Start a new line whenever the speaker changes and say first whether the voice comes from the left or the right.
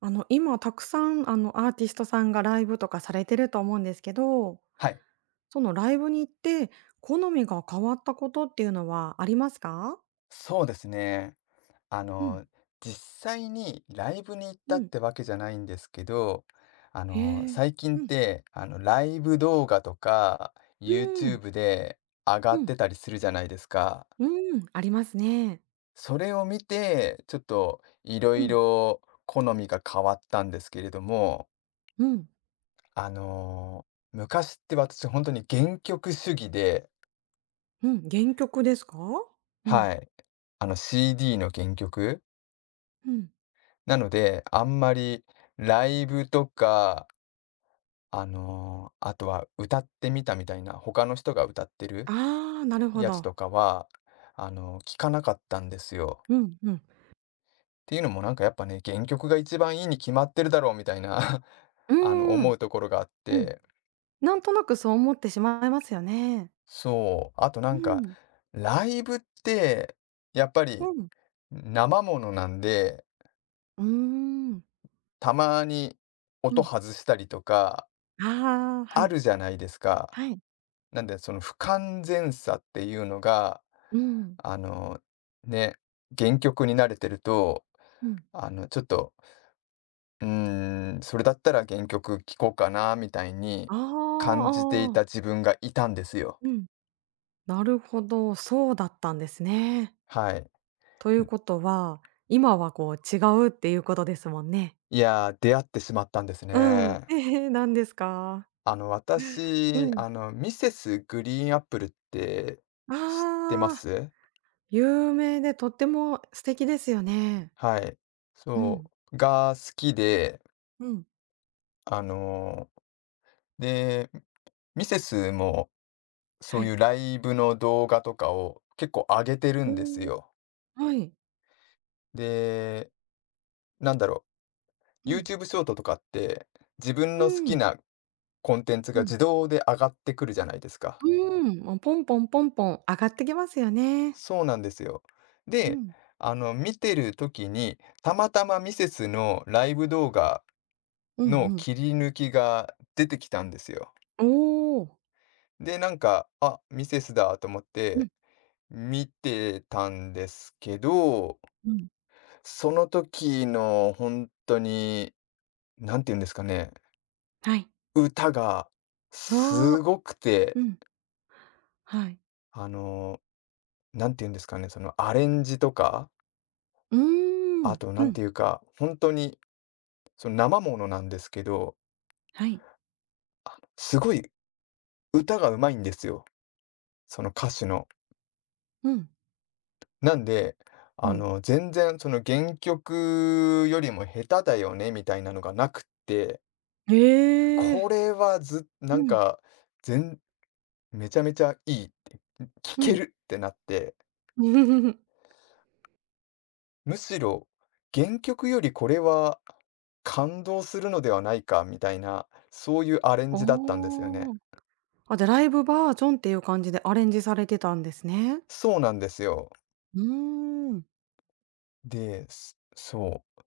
right: 今たくさん、アーティストさんがライブとかされてると思うんですけど、
left: はい、
right: そのライブに行って、好みが変わったことっていうのはありますか？
left: そうですね。あ
right: うん。
left: の、実際にライブに行っ
right: う
left: たっ
right: ん。
left: てわけじゃないんですけど、
right: へえ。
left: 最近っ
right: うん。
left: て、ライブ動画とか、
right: うん。
left: YouTube で上が
right: う
left: っ
right: ん。
left: てたりするじゃないですか。
right: うん、ありますね。
left: それを見て、ちょっといろ
right: う
left: い
right: ん。ん、
left: ろ好みが変わったんですけれども、
right: うん、
left: あの、昔って私本当に原曲主義で、
right: うん。原曲ですか？うん、
left: はい、あの CD の原曲
right: うん。
left: なので、あんまりライブとか、あとは歌ってみたみたいな、他の人が歌ってる
right: ああ、なるほ
left: やつ
right: ど。
left: とかは、聞かなかったんですよ。
right: うん、うん。
left: っていうのもなんかやっぱね、原曲が一番いいに決まってるだろうみたいな
right: う ー
left: 思
right: ん、
left: うところがあっ
right: うん。
left: て、
right: なんとなくそう思ってしまいますよね。
left: そう。あとな
right: う
left: んか、
right: ん、
left: ライブって、やっぱ
right: う
left: り
right: ん。
left: 生ものなんで、
right: うーん。
left: たまに
right: う
left: 音
right: ん。
left: 外したりとか、
right: ああ、は
left: あ
right: い。
left: るじゃないですか。
right: はい。
left: なんで、その不完全さっていうのが、
right: うん、
left: あの、ね、原曲に慣れてると、
right: うん。
left: ちょっと、それだったら原曲聴こうかなみたいに
right: あ
left: 感じてい
right: ーあー、あ
left: た自分がいたんですよ。
right: うん、なるほど、そうだったんですね。
left: はい。
right: という
left: ん
right: ことは、今はこう違うっていうことですもんね。
left: いやー、出会ってしまったんです
right: うん。
left: ね。
right: ええ、何ですか？う
left: 私、
right: ん。
left: ミセスグリーンアップルって知ってま
right: ああ、
left: す
right: 有名でとっても素敵ですよね。
left: はい。
right: う
left: そ
right: ん、
left: う。が好きで、
right: うん、
left: あの、で、ミセスもそ
right: は
left: うい
right: い。
left: うライブの動画とかを結構上げてる
right: う
left: んです
right: ん、
left: よ。
right: はい。
left: で、なんだろ
right: うん。
left: YouTube ショートとかって、自分
right: う
left: の好き
right: ん。
left: なコンテンツ
right: う
left: が
right: ん。
left: 自動で上がってくるじゃないですか。
right: うん、もうポンポンポンポン上がってきますよね。
left: そうなんですよ。
right: う
left: で、
right: ん、
left: 見てる時に、たまたまミセスのライブ動画
right: うん
left: の
right: うん。
left: 切り抜きが出てきたんですよ。
right: おお。
left: で、なんか、あ、ミセスだと思っ
right: う
left: て
right: ん、
left: 見てたんですけど、
right: うん、
left: その時の本当になんて言うんですかね、
right: はい。
left: 歌がす
right: ああ。
left: ごくて、
right: うん。はい。
left: あの、なんて言うんですかね、そのアレンジとか、
right: うー
left: あ
right: ん。
left: と
right: う
left: なん
right: ん。
left: ていうか、本当にその生ものなんですけど、
right: はい。
left: すごい歌がうまいんですよ、その歌手の。
right: うん。
left: なんで、
right: うん。
left: 全然その原曲よりも下手だよねみたいなのがなくって、
right: へえ。
left: これはずな
right: う
left: ん
right: ん。
left: か、全めちゃめちゃいいって、聴
right: う
left: け
right: ん。
left: るってなって むしろ、原曲よりこれは感動するのではないかみたいな、そういうアレン
right: あ
left: ジだったんですよね。
right: あ。あ、じゃ、ライブバージョンっていう感じでアレンジされてたんですね。
left: そうなんですよ。
right: うーん。
left: で、そう。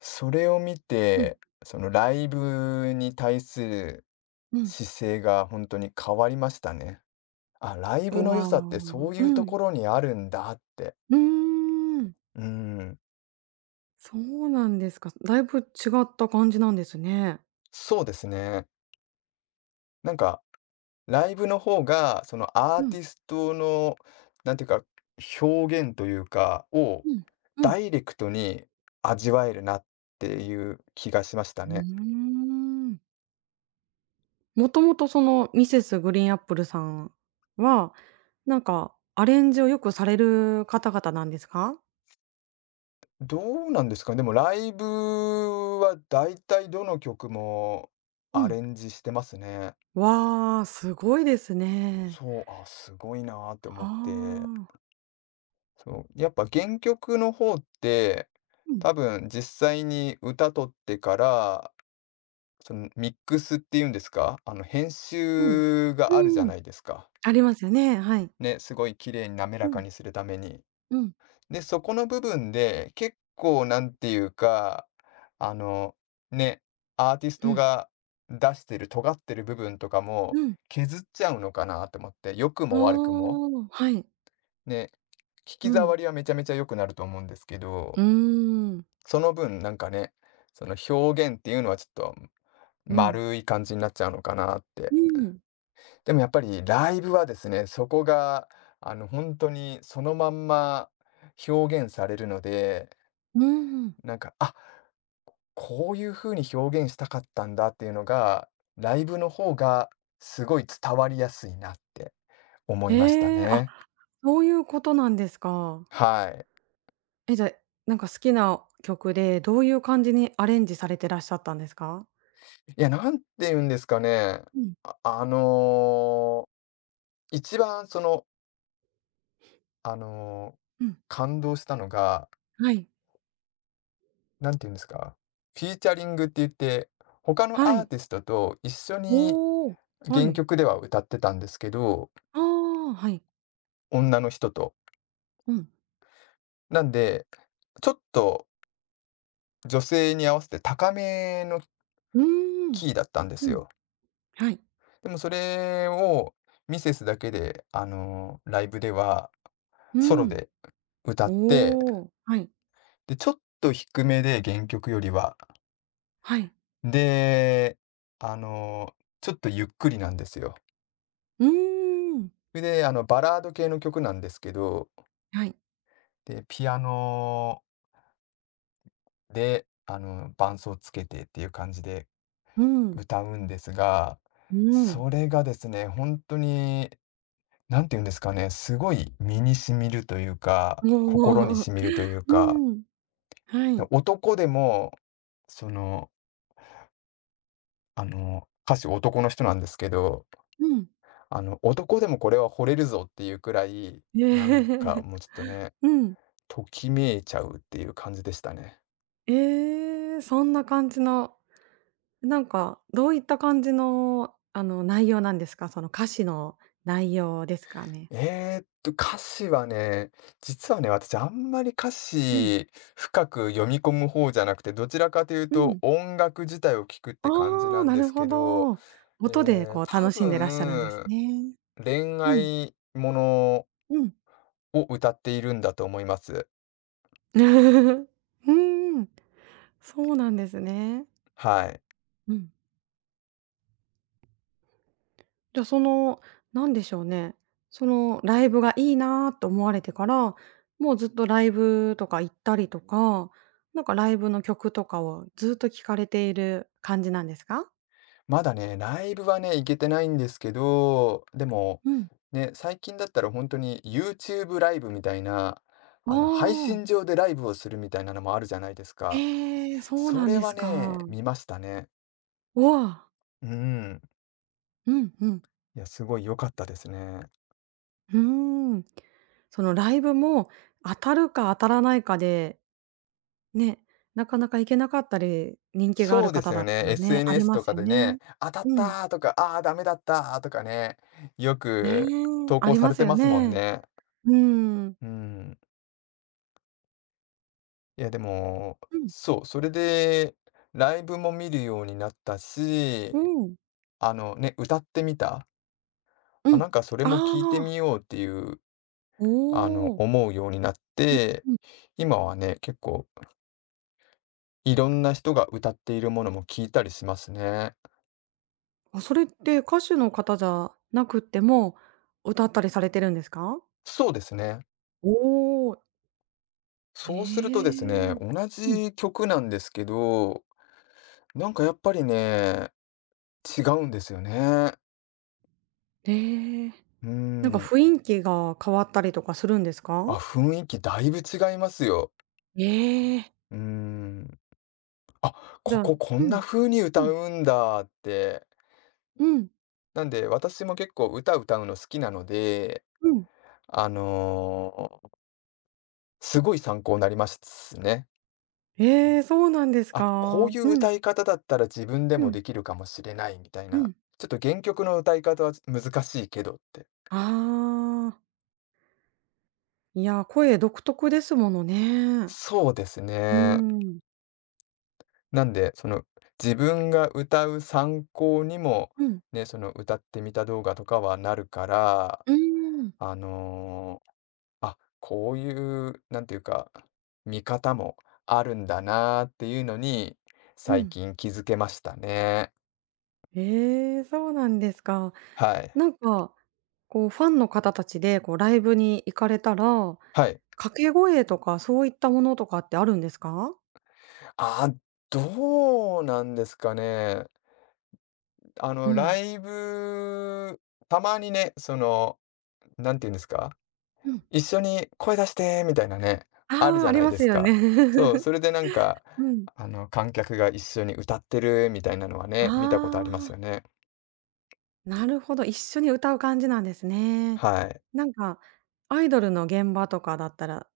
left: それを見
right: うん。
left: て、そのライブに対する
right: うん。
left: 姿勢が本当に変わりましたね。あ、ライ
right: う
left: ブの良
right: わ
left: さって
right: あ。
left: そういう
right: う
left: と
right: ん。
left: ころにあるんだって。
right: うーん。
left: うーん、
right: そうなんですか。だいぶ違った感じなんですね。
left: そうですね。なんかライブの方が、そのアー
right: うん。
left: ティストの、なんていうか、表現というか、を
right: うん。う
left: ダ
right: ん。
left: イレクトに味わえるなっていう気がしました
right: う
left: ね。
right: ーん。もともとそのミセスグリーンアップルさんは、なんかアレンジをよくされる方々なんですか？
left: どうなんですかね、でもライブはだいたいどの曲も
right: う
left: ア
right: ん。
left: レンジしてますね。
right: わあ、すごいですね。
left: そう、あ、すごいなーって思
right: あ
left: って。
right: あ。
left: そう、やっぱ原曲の方って、
right: うん、
left: 多分実際に歌取ってからそのミックスっていうんですか、あの編
right: うん。
left: 集があるじ
right: う
left: ゃ
right: ーん。
left: ないですか。
right: ありますよね、はい。
left: ね、すごい綺麗に滑
right: う
left: らか
right: ん、
left: にするために。
right: うん。
left: で、そこの部分で結構なんていうか、あの、ね、アーティス
right: う
left: ト
right: ん。
left: が出してる尖ってる部分とかも
right: うん。
left: 削っちゃうのかなと思って、良く
right: あ
left: も悪くも。
right: あ、はい。
left: ね、聞き
right: うん。
left: 障りはめちゃめちゃ良くなると思うんですけど、
right: うーん、
left: その分なんかね、その表現っていうのはちょっと
right: うん。
left: 丸い感じになっちゃうのかなって
right: うん、
left: でもやっぱりライブはですね、そこが、本当にそのまんま表現されるので、
right: うーん。
left: なんか、あ、こういう風に表現したかったんだっていうのが、ライブの方がすごい伝わりやすいなって思いました
right: ええ、あ、
left: ね。
right: そういうことなんですか。
left: はい。
right: え、じゃあ、なんか好きな曲で、どういう感じにアレンジされてらっしゃったんですか？
left: いや、なんて言うんですかね、
right: うん、
left: ああの、一番その、あの、
right: うん、
left: 感動したのが、
right: はい。
left: なんて言うんですか、フィーチャリングって言って、他の
right: は
left: アー
right: い。
left: ティストと一緒に
right: おお、は
left: 原
right: い。
left: 曲では歌ってたんですけど、
right: ああ、はい。
left: 女の人と。
right: うん。
left: なんで、ちょっと女性に合わせて高めの
right: うーん、
left: キーだったんです
right: うん、
left: よ。
right: はい。
left: でもそれをミセスだけで、ライブでは
right: う
left: ソロ
right: ん。
left: で歌って、
right: おお、はい、
left: で、ちょっと低めで原曲よりは。
right: はい。
left: で、あの、ちょっとゆっくりなんですよ。
right: うーん、
left: それで、バラード系の曲なんですけど、
right: はい。
left: で、ピアノで、伴奏つけてっていう感じで
right: うん、
left: 歌うんですが、
right: うん。
left: それがですね、本当になんて言うんですかね、すごい身に染みるというか、
right: お
left: 心に
right: お、
left: 染みるという
right: う
left: か、
right: ん、はい。
left: 男でも、その、歌手男の人なんですけど、
right: うん。
left: 男でもこれは惚れるぞっていうくらい、
right: え
left: なんか
right: え。
left: もうちょっとね、
right: うん。
left: ときめいちゃうっていう感じでしたね。
right: ええ、そんな感じのなんか、どういった感じの、内容なんですか？その歌詞の内容ですかね？
left: 歌詞はね、実はね、私あんまり歌
right: うん。
left: 詞深く読み込む方じゃなくて、どちらかという
right: う
left: と
right: ん。
left: 音楽自体を聞くって感じ
right: あ
left: な
right: あ、
left: ん
right: な
left: で
right: る
left: す
right: ほ
left: けど、
right: ど。音でこう
left: 多
right: 楽しんでらっしゃるんです
left: 分
right: ね。
left: 恋
right: うん、
left: 愛もの
right: うん。
left: を歌っているんだと思います。
right: うーん、そうなんですね。
left: はい。
right: うん。じゃあ、その、なんでしょうね、そのライブがいいなと思われてから、もうずっとライブとか行ったりとか、なんかライブの曲とかをずっと聴かれている感じなんですか？
left: まだね、ライブはね、行けてないんですけど、でも、
right: うん。
left: ね、最近だったら本当に YouTube ライブみたいな、
right: あ
left: 配
right: あ。
left: 信上でライブをするみたいなのもあるじゃないですか。
right: ええ、そう
left: そ
right: なん
left: れ
right: で
left: は
right: す
left: ね、
right: か。
left: 見ましたね。
right: わ
left: うん。
right: うんうん。
left: いや、すごい良かったですね。
right: うーん。そのライブも、当たるか当たらないかで、ね、なかなか行けなかったり、人気があ
left: そ
right: る
left: うです
right: 方だ
left: よ
right: っ
left: ね。
right: たらね、あり
left: SNS
right: ま
left: と
right: す
left: か
right: よ
left: でね、
right: ね。
left: 当たっ
right: う
left: た
right: ん。
left: ーとか、ああ、ダメだったーとかね、よ
right: ね、
left: く投
right: あ
left: 稿
right: り
left: さ
right: ま
left: れ
right: す
left: て
right: よ
left: ますもん
right: ね。
left: ね。
right: うーん。
left: うん。いや、でも、
right: うん、
left: そう、それでライブも見るようになった
right: う
left: し、
right: ん、
left: あのね、歌ってみた。
right: う
left: あ、
right: ん。
left: なんかそれ
right: あ
left: も聞いて
right: あ、
left: みようっていう、
right: おお。
left: 思うようになっ
right: うん
left: て、
right: うん。
left: 今はね、結構いろんな人が歌っているものも聞いたりしますね。
right: あ、それって歌手の方じゃなくっても、歌ったりされてるんですか？
left: そうですね。
right: おお。
left: そうするとで
right: え
left: すね、
right: え。
left: 同
right: うん。
left: じ曲なんですけど、なんかやっぱりね、違うんですよね。
right: ええ。
left: う
right: なんか
left: ん。
right: 雰囲気が変わったりとかするんです
left: あ、
right: か？
left: 雰囲気だいぶ違いますよ。
right: ええ。
left: うん。あ、
right: じゃあ
left: こ
right: う
left: んな
right: ん。
left: 風に歌
right: うん。
left: うんだって。
right: うん。
left: なんで私も結構歌歌うの好きなので、
right: うん。
left: あの、すごい参考になりますね。
right: ええ、そうなんです
left: あ、こう
right: か？
left: いう
right: うん。
left: 歌い方だったら自分で
right: う
left: も
right: ん。
left: できるかもしれないみたい
right: う
left: な。
right: ん。
left: ちょっと原曲の歌い方は難しいけどって。
right: ああ。いや、声独特ですものね。
left: そうです
right: うー
left: ね。
right: ん。
left: なんで、その自分が歌う参考にも、
right: うん。
left: ね、その歌ってみた動画とかはなるから、
right: うーん。
left: あの、あ、こういう、なんていうか、見方もあるんだなーっていうのに、
right: う
left: 最
right: ん。
left: 近気づけましたね。
right: ええ、そうなんですか。
left: はい。
right: なんか、こうファンの方たちで、こうライブに行かれたら、
left: はい。
right: 掛け声とかそういったものとかってあるんですか？
left: あどうなんですかね。あ
right: う
left: の、ラ
right: ん。
left: イブ、たまにね、その、なんて言うんですか、
right: うん。
left: 一緒に声出してみたいなね、ある
right: あ
left: じ
right: あ、あ
left: ゃな
right: り
left: い
right: ま
left: で
right: す
left: す
right: よね。
left: か。そう、それでなんか、
right: うん。
left: 観客が一緒に歌ってるみたいなのは
right: あ
left: ね、見たことありますよ
right: あ、
left: ね。
right: なるほど、一緒に歌う感じなんですね。
left: はい。
right: なんか、アイドルの現場とかだったら、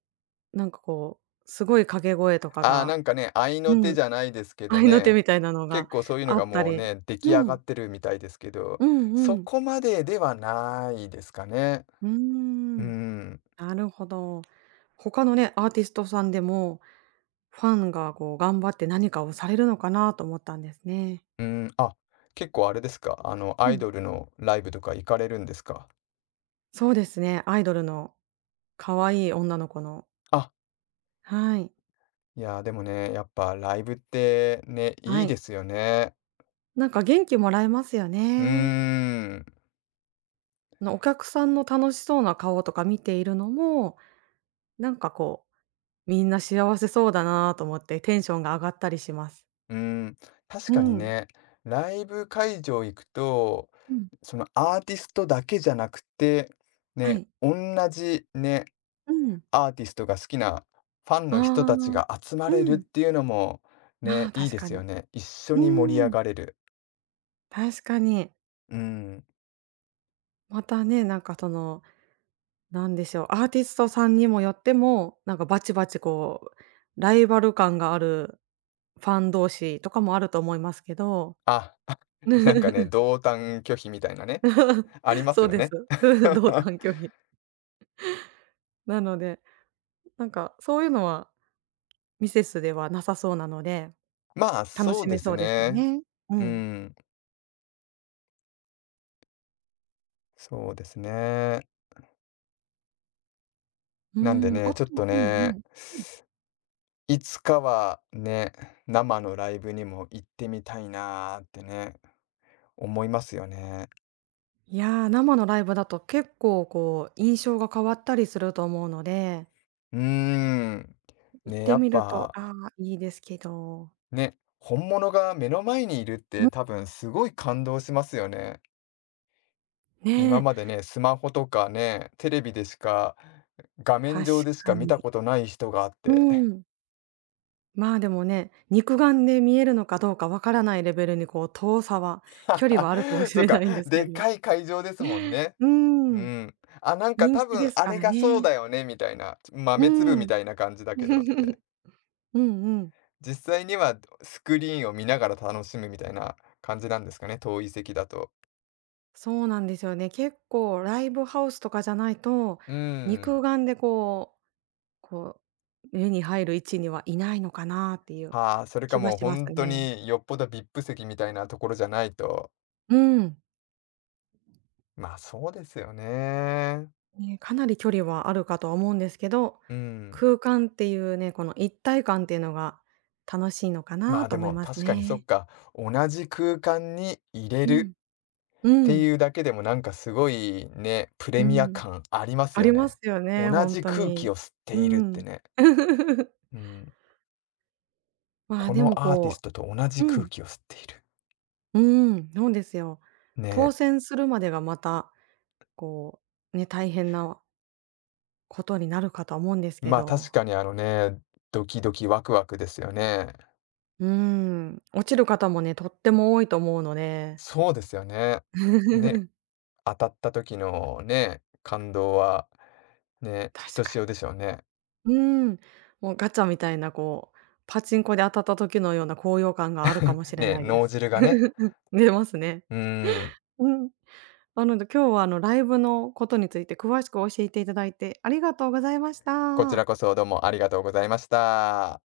right: なんかこう、すごい掛け声とか
left: ああ、な
right: が、
left: んかね、合いの
right: う
left: 手
right: ん、
left: じゃないですけど
right: 合いの手
left: ね、
right: みたいなの
left: 結
right: が
left: 構そういうの
right: あ
left: が
right: った
left: もう
right: り。
left: ね、出来上
right: う
left: が
right: ん、
left: ってるみたいですけど、
right: うんう
left: そ
right: ん。
left: こまでではないですかね。
right: うー
left: うー
right: ん、
left: ん。
right: なるほど。他のね、アーティストさんでも、ファンがこう頑張って何かをされるのかなと思ったんですね。
left: あ、結構あれですか、ア
right: う
left: イ
right: ん。
left: ドルのライブとか行かれるんですか？
right: そうですね、アイドルの可愛い女の子の。
left: あ、
right: はい。
left: いや、でもね、やっぱライブってね、い
right: は
left: いで
right: い。
left: すよね。
right: なんか元気もらえますよ
left: うー
right: ね。
left: ん、
right: お客さんの楽しそうな顔とか見ているのも、なんかこう、みんな幸せそうだなと思ってテンションが上がったりします。
left: うーん、確
right: う
left: かに
right: ん。
left: ね、ライブ会場行くと、
right: うん。
left: そのアーティストだけじゃなくて、
right: は
left: ね、
right: い。
left: 同じね、
right: うん。
left: アーティストが好きなファン
right: あ
left: の人
right: あ。
left: たちが集まれ
right: う
left: るっ
right: ん。
left: ていうのも
right: あ
left: ね、
right: あ、
left: いい
right: 確
left: で
right: か
left: す
right: に。
left: よね。一緒
right: う
left: に盛り上
right: ん。
left: がれる。
right: 確かに。
left: うーん。
right: またね、なんかそのなんでしょう、アーティストさんにもよっても、なんかバチバチこう、ライバル感があるファン同士とかもあると思いますけど。
left: あ なんかね、同担拒否みたいなね、あります
right: そう
left: よ
right: です。
left: ね。
right: うん、同 担拒否。なので、なんかそういうのはミセスではなさそうなので、
left: まあ、
right: 楽
left: そう
right: し
left: で
right: め
left: す
right: そうですよ
left: ね。
right: ね。う
left: う
right: ん。
left: ん、そうですね。
right: うー
left: なんで
right: ん、
left: ね、
right: あと
left: ちょっと
right: うん
left: ね、
right: うん。
left: いつかはね、生のライブにも行ってみたいなーってね、思いますよね。
right: いや、生のライブだと結構こう、印象が変わったりすると思うので、
left: うーん。
right: 行っ
left: ね、や
right: て
left: っ
right: みると
left: ぱ、
right: ああ、いいですけど。
left: ね、本物が目の前にいるっ
right: う
left: て
right: ん、
left: 多分すごい感動しますよね。今
right: ね。
left: までね、スマホとかね、テレビでしか、画面
right: 確
left: 上でしか
right: か
left: 見
right: に。
left: たことない人があっ
right: う
left: て。
right: ん。まあ、でもね、肉眼で見えるのかどうかわからないレベルにこう遠さは距離はあるかも し
left: そっ
right: れ
left: か、
right: ないんですけ
left: でっ
right: ど。
left: かい会場ですもんね。
right: う
left: う
right: ん、
left: ん。あ、なんか
right: 人
left: 多
right: 気
left: 分
right: です
left: あ
right: か
left: れ
right: ら
left: がそう
right: ね。
left: だよねみたいな、
right: う
left: 豆粒み
right: ん。
left: たいな感じだけどって。
right: うんうん。
left: 実際にはスクリーンを見ながら楽しむみたいな感じなんですかね、遠い席だと。
right: そうなんですよね。結構ライブハウスとかじゃないと、
left: うーん。
right: 肉眼でこうこ目に入る位置にはいないのかなっていう
left: はあ、それか
right: 気は
left: もう
right: しま
left: 本
right: す
left: 当
right: ね。
left: によっぽど VIP 席みたいなところじゃないと。
right: うん。
left: まあ、そうですよね。
right: ね、かなり距離はあるかとは思うんですけど、
left: うん。
right: 空間っていうね、この一体感っていうのが楽しいのか
left: ま
right: な
left: あ、
right: と
left: で
right: 思い
left: も
right: ます
left: 確かにそっ
right: ね。
left: か、同じ空間に入れ
right: う
left: る
right: ん。
left: っ
right: う
left: て
right: ん。
left: いうだけでもなんかすごいね、プレ
right: う
left: ミア
right: ん。
left: 感あります
right: あ
left: よ
right: りま
left: ね。
right: すよ
left: 同
right: ね、ほん
left: じ
right: と
left: 空気
right: に。
left: を吸って
right: う
left: いるって
right: ん。
left: ね。うん。
right: まあ、
left: こ
right: でも
left: のアーティス
right: こ
left: トと同
right: う
left: じ
right: う
left: 空
right: ん。
left: 気を吸っている。
right: うん、そうですよ。
left: ね。
right: 当選するまでがまた、こう、ね、大変なことになるかとは思うんですけ
left: まあ、確
right: ど。
left: かにあのね、ドキドキワクワクですよね。
right: うん、落ちる方もね、とっても多いと思うので。
left: そうですよね。ね、当たった時のね、感動は、ね、ひ
right: 確
left: と
right: か
left: しお
right: に。
left: でしょうね。
right: うーん、もうガチャみたいなこう、パチンコで当たった時のような高揚感があるかもしれ
left: ね、
right: ないで
left: 脳
right: す。
left: 汁がね。
right: 出ますね。
left: うーん。
right: うん。なので今日はあのライブのことについて詳しく教えていただいてありがとうございまし
left: こち
right: た。
left: らこそどうもありがとうございました。